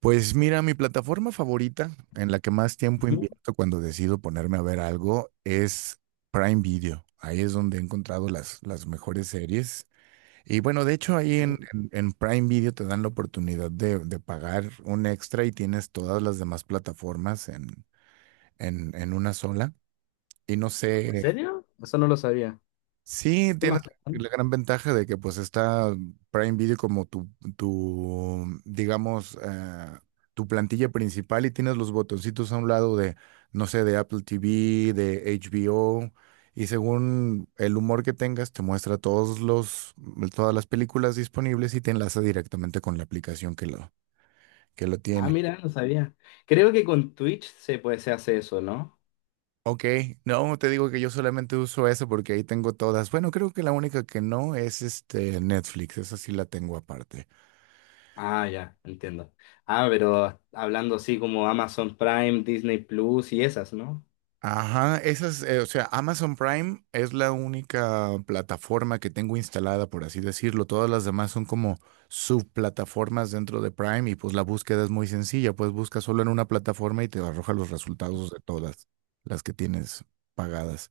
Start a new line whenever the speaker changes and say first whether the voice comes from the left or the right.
right: Pues mira, mi plataforma favorita en la que más tiempo
left: ¿Sí?
right: invierto cuando decido ponerme a ver algo es Prime Video. Ahí es donde he encontrado las mejores series. Y bueno, de hecho ahí en Prime Video te dan la oportunidad de pagar un extra y tienes todas las demás plataformas en una sola. Y no
left: ¿En
right: sé,
left: serio? Eso no lo sabía.
right: sí,
left: ¿Qué
right: tienes
left: más
right: la
left: están?
right: gran ventaja de que pues está Prime Video como tu digamos, tu plantilla principal y tienes los botoncitos a un lado de, no sé, de Apple TV, de HBO, y según el humor que tengas, te muestra todas las películas disponibles y te enlaza directamente con la aplicación que lo
left: Ah,
right: tiene.
left: mira, no sabía. Creo que con Twitch se puede, se hace eso, ¿no?
right: Ok, no, te digo que yo solamente uso eso porque ahí tengo todas. Bueno, creo que la única que no es este Netflix, esa sí la tengo aparte.
left: Ah, ya, entiendo. Ah, pero hablando así como Amazon Prime, Disney Plus y esas, ¿no?
right: Ajá, esas, o sea, Amazon Prime es la única plataforma que tengo instalada, por así decirlo. Todas las demás son como subplataformas dentro de Prime y pues la búsqueda es muy sencilla, pues busca solo en una plataforma y te arroja los resultados de todas las que tienes pagadas.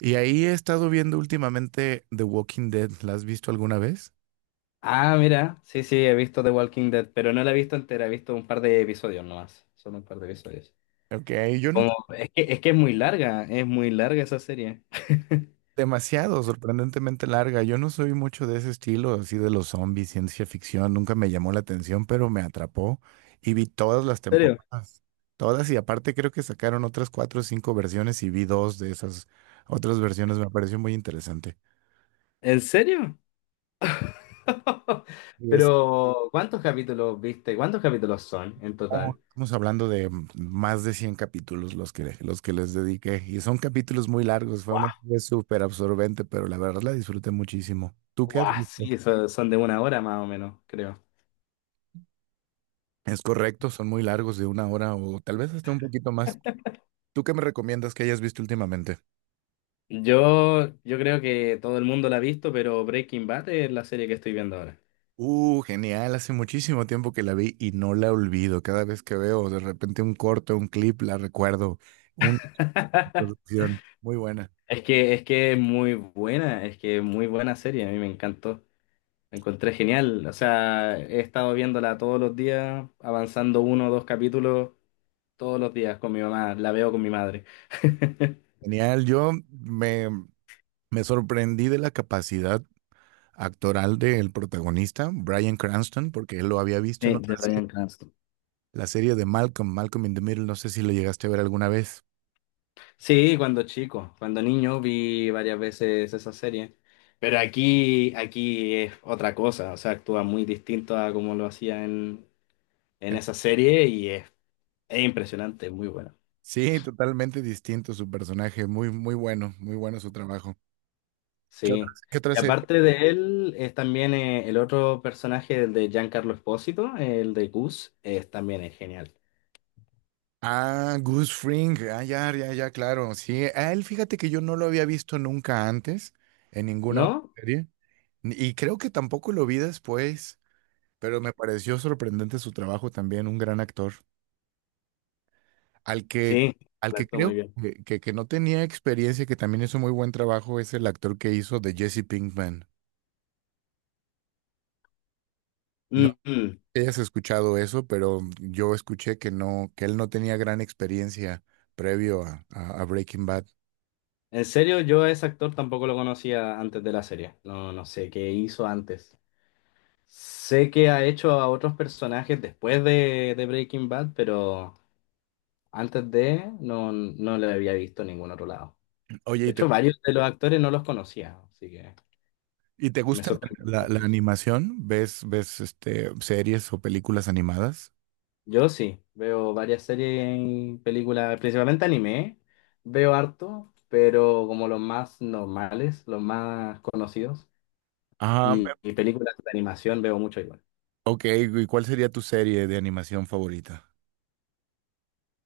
right: Y ahí he estado viendo últimamente The Walking Dead. ¿La has visto alguna vez?
left: Ah, mira, sí, sí, he visto The Walking Dead, pero no la he visto entera, he visto un par de episodios nomás, solo un par de episodios.
right: Ok, yo no.
left: Como, es que es muy larga esa serie.
right: Demasiado, sorprendentemente larga. Yo no soy mucho de ese estilo, así de los zombies, ciencia ficción, nunca me llamó la atención, pero me atrapó y vi todas
left: ¿En
right: las
left: serio?
right: temporadas, todas, y aparte creo que sacaron otras cuatro o cinco versiones y vi dos de esas otras versiones, me pareció muy interesante.
left: ¿En serio?
right: Y es,
left: Pero, ¿cuántos capítulos viste? ¿Cuántos capítulos son en total?
right: estamos hablando de más de 100 capítulos los que les dediqué, y son capítulos muy largos, fue una
left: Guau,
right: serie súper absorbente, pero la verdad la disfruté muchísimo. ¿Tú qué has
left: guau,
right: visto?
left: sí, eso son de una hora más o menos, creo.
right: Es correcto, son muy largos, de una hora o tal vez hasta un poquito más. ¿Tú qué me recomiendas que hayas visto últimamente?
left: Yo creo que todo el mundo la ha visto, pero Breaking Bad es la serie que estoy viendo ahora.
right: Genial, hace muchísimo tiempo que la vi y no la olvido. Cada vez que veo de repente un corto, un clip, la recuerdo. Una producción muy buena.
left: Es que es muy buena, es que es muy buena serie, a mí me encantó. La encontré genial, o sea, he estado viéndola todos los días, avanzando uno o dos capítulos todos los días con mi mamá, la veo con mi madre.
right: Genial, me sorprendí de la capacidad actoral del protagonista, Bryan Cranston, porque él lo había visto en
left: Sí, de
right: otra serie,
left: Bryan Cranston.
right: la serie de Malcolm in the Middle, no sé si lo llegaste a ver alguna vez.
left: Sí, cuando chico, cuando niño vi varias veces esa serie, pero aquí es otra cosa, o sea, actúa muy distinto a como lo hacía en esa serie y es impresionante, muy bueno.
right: Sí, totalmente distinto su personaje. Muy, muy bueno, muy bueno su trabajo.
left: Sí.
right: Qué otra
left: Y
right: serie?
left: aparte de él, es también el otro personaje, el de Giancarlo Espósito, el de Gus, es, también es genial,
right: Ah, Goose Fring. Ah, ya, ya, ya, claro. Sí, a él fíjate que yo no lo había visto nunca antes en ninguna otra
left: ¿no?
right: serie. Y creo que tampoco lo vi después, pero me pareció sorprendente su trabajo también, un gran actor. Al que,
left: Sí,
right: al
left: él
right: que
left: actúa muy
right: creo
left: bien.
right: que no tenía experiencia, que también hizo muy buen trabajo, es el actor que hizo de Jesse Pinkman. No
left: Mm, mm.
right: hayas escuchado eso, pero yo escuché que no, que él no tenía gran experiencia previo a Breaking Bad.
left: En serio, yo a ese actor tampoco lo conocía antes de la serie, no, no sé qué hizo antes. Sé que ha hecho a otros personajes después de Breaking Bad, pero antes de no, no le había visto en ningún otro lado.
right: Oye,
left: De hecho, varios de los actores no los conocía, así que
right: ¿y te
left: me
right: gusta
left: sorprendió.
right: la animación? ¿Ves, ves este, series o películas animadas?
left: Yo sí, veo varias series y películas, principalmente anime, veo harto, pero como los más normales, los más conocidos,
right: Ah,
left: y películas de animación veo mucho igual.
right: ok. ¿Y cuál sería tu serie de animación favorita?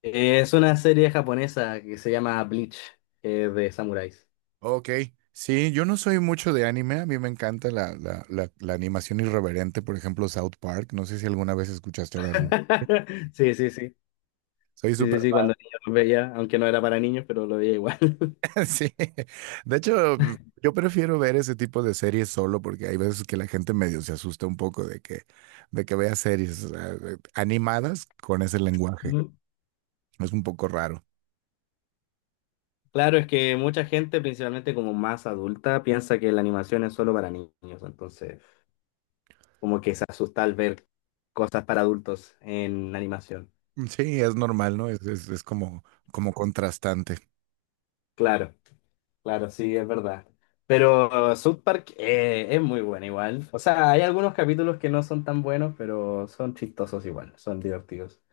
left: Es una serie japonesa que se llama Bleach, que es de samuráis.
right: Ok, sí, yo no soy mucho de anime, a mí me encanta la animación irreverente, por ejemplo, South Park, no sé si alguna vez escuchaste hablar de...
left: Sí, sí, sí.
right: Soy
left: Sí,
right: súper.
left: sí, sí, cuando niño lo veía, aunque no era para niños, pero lo veía igual.
right: Sí, de hecho, yo prefiero ver ese tipo de series solo porque hay veces que la gente medio se asusta un poco de que vea series, o sea, animadas con ese lenguaje.
left: Ujú.
right: Es un poco raro.
left: Claro, es que mucha gente, principalmente como más adulta, piensa que la animación es solo para niños, entonces como que se asusta al ver cosas para adultos en animación.
right: Mm, sí, es normal, ¿no? Es como, como contrastante.
left: Claro, claro, sí, es verdad. Pero South Park es muy buena igual. O sea, hay algunos capítulos que no son tan buenos, pero son chistosos igual, son divertidos.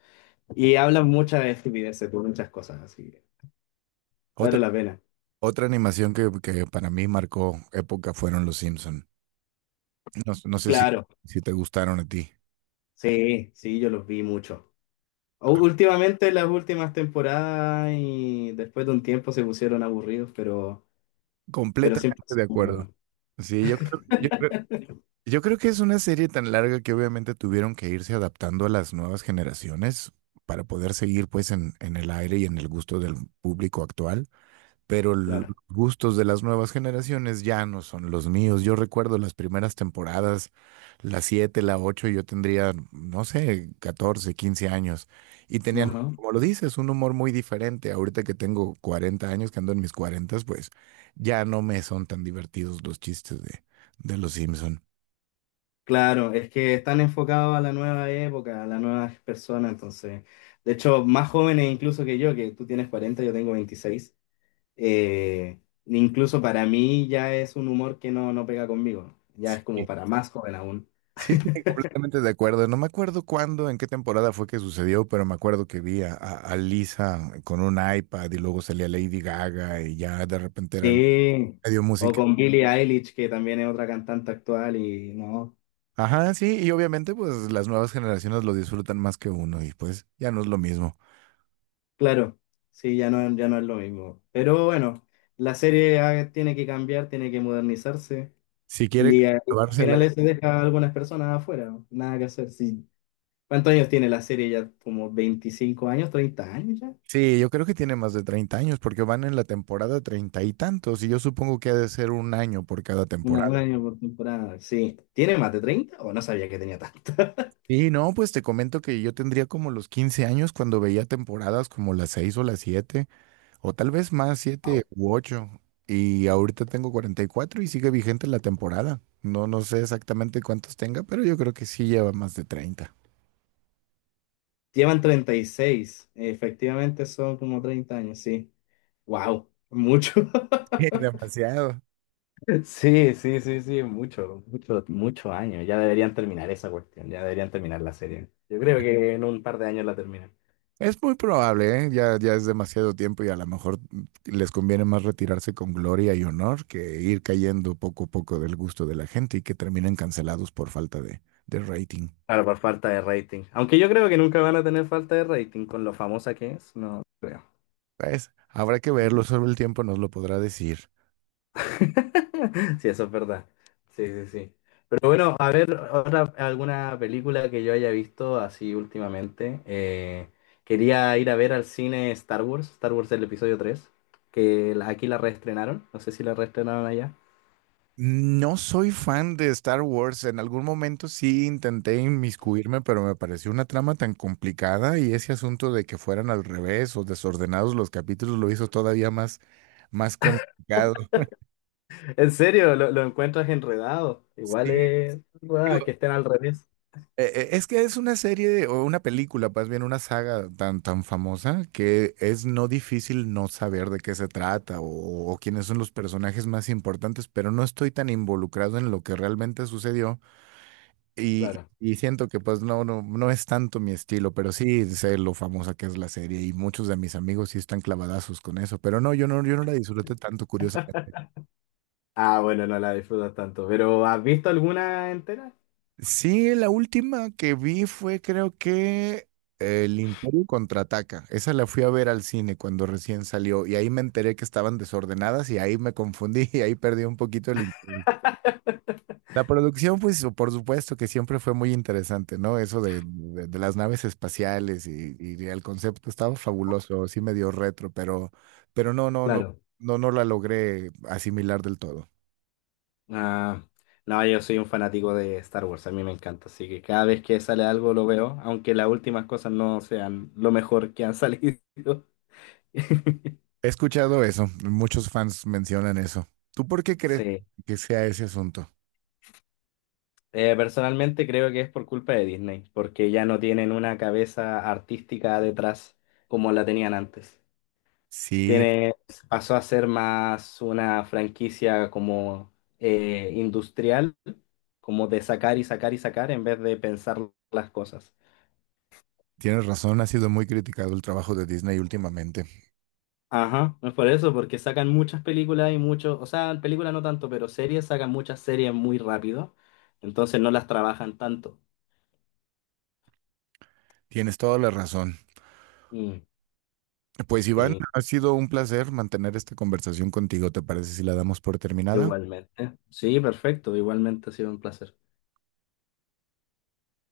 left: Y hablan muchas estupideces, por muchas cosas, así que
right: Otra,
left: vale la pena.
right: otra animación que para mí marcó época fueron Los Simpson. No, no sé si,
left: Claro.
right: si te gustaron a ti.
left: Sí, sí, yo los vi mucho. U- Últimamente, las últimas temporadas y después de un tiempo se pusieron aburridos, pero siempre
right: Completamente
left: son
right: de acuerdo.
left: buenos,
right: Sí, yo creo que es una serie tan larga que obviamente tuvieron que irse adaptando a las nuevas generaciones para poder seguir pues en el aire y en el gusto del público actual, pero los
left: claro.
right: gustos de las nuevas generaciones ya no son los míos. Yo recuerdo las primeras temporadas, la 7, la 8. Yo tendría, no sé, 14, 15 años, y tenían,
left: Ajá.
right: como lo dices, un humor muy diferente. Ahorita que tengo 40 años, que ando en mis cuarenta, pues ya no me son tan divertidos los chistes de los Simpson.
left: Claro, es que están enfocados a la nueva época, a las nuevas personas, entonces, de hecho, más jóvenes incluso que yo, que tú tienes 40, yo tengo 26, eh, incluso para mí ya es un humor que no, no pega conmigo, ya es como para más joven.
right: Sí, sí, completamente de acuerdo. No me acuerdo cuándo, en qué temporada fue que sucedió, pero me acuerdo que vi a Lisa con un iPad y luego salía Lady Gaga y ya de repente era
left: Sí,
right: medio
left: o
right: música.
left: con Billie Eilish, que también es otra cantante actual y no,
right: Ajá, sí, y obviamente pues las nuevas generaciones lo disfrutan más que uno y pues ya no es lo mismo.
left: claro, sí, ya no, ya no es lo mismo. Pero bueno, la serie tiene que cambiar, tiene que modernizarse
right: Si quiere
left: y al
right: llevarse a la...
left: final se deja a algunas personas afuera, nada que hacer. Sí. ¿Cuántos años tiene la serie ya? ¿Como 25 años, 30 años ya?
right: Sí, yo creo que tiene más de 30 años porque van en la temporada treinta y tantos y yo supongo que ha de ser un año por cada
left: Una,
right: temporada.
left: un año por temporada, sí. ¿Tiene más de 30? O no sabía que tenía tanto.
right: Y no, pues te comento que yo tendría como los 15 años cuando veía temporadas como las 6 o las 7. O tal vez más, siete
left: Wow.
right: u ocho. Y ahorita tengo 44 y sigue vigente la temporada. No, no sé exactamente cuántos tenga, pero yo creo que sí lleva más de 30.
left: Llevan 36, efectivamente son como 30 años, sí. Wow, mucho.
right: Demasiado.
left: Sí, sí, sí, sí, mucho, mucho, muchos años. Ya deberían terminar esa cuestión, ya deberían terminar la serie. Yo creo que en un par de años la terminan.
right: Es muy probable, ¿eh? Ya, ya es demasiado tiempo, y a lo mejor les conviene más retirarse con gloria y honor que ir cayendo poco a poco del gusto de la gente y que terminen cancelados por falta de rating.
left: Claro, por falta de rating. Aunque yo creo que nunca van a tener falta de rating con lo famosa que es, no creo.
right: Pues habrá que verlo, solo el tiempo nos lo podrá decir.
left: Sí, eso es verdad. Sí, sí, sí. Pero bueno, a ver, otra, alguna película que yo haya visto así últimamente. Quería ir a ver al cine Star Wars, Star Wars el episodio 3, que la- aquí la reestrenaron, no sé si la reestrenaron allá.
right: No soy fan de Star Wars. En algún momento sí intenté inmiscuirme, pero me pareció una trama tan complicada y ese asunto de que fueran al revés o desordenados los capítulos lo hizo todavía más, más complicado.
left: En serio, lo encuentras enredado. Igual
right: Sí,
left: es enredada,
right: digo,
left: que estén al revés.
right: es que es una serie o una película, más bien una saga tan, tan famosa que es no difícil no saber de qué se trata o quiénes son los personajes más importantes, pero no estoy tan involucrado en lo que realmente sucedió.
left: Claro.
right: Y siento que pues no, no es tanto mi estilo, pero sí sé lo famosa que es la serie y muchos de mis amigos sí están clavadazos con eso, pero no, yo no la disfruté tanto, curiosamente.
left: Ah, bueno, no la disfrutas tanto. ¿Pero has visto alguna entera?
right: Sí, la última que vi fue, creo que El Imperio Contraataca. Esa la fui a ver al cine cuando recién salió y ahí me enteré que estaban desordenadas y ahí me confundí y ahí perdí un poquito el interés. La producción, pues, por supuesto que siempre fue muy interesante, ¿no? Eso de las naves espaciales y el concepto estaba fabuloso, sí medio retro, pero
left: Claro.
right: no, no la logré asimilar del todo.
left: Ah, no, yo soy un fanático de Star Wars, a mí me encanta, así que cada vez que sale algo lo veo, aunque las últimas cosas no sean lo mejor que han salido.
right: He escuchado eso, muchos fans mencionan eso. ¿Tú por qué crees
left: Sí.
right: que sea ese asunto?
left: Personalmente creo que es por culpa de Disney, porque ya no tienen una cabeza artística detrás como la tenían antes.
right: Sí,
left: Tiene, pasó a ser más una franquicia como industrial, como de sacar y sacar y sacar en vez de pensar las cosas.
right: tienes razón, ha sido muy criticado el trabajo de Disney últimamente.
left: Ajá, es por eso, porque sacan muchas películas y muchos, o sea, películas no tanto, pero series, sacan muchas series muy rápido, entonces no las trabajan tanto.
right: Tienes toda la razón.
left: Mm,
right: Pues Iván,
left: sí,
right: ha sido un placer mantener esta conversación contigo. ¿Te parece si la damos por terminada?
left: igualmente. Sí, perfecto, igualmente ha sido un placer.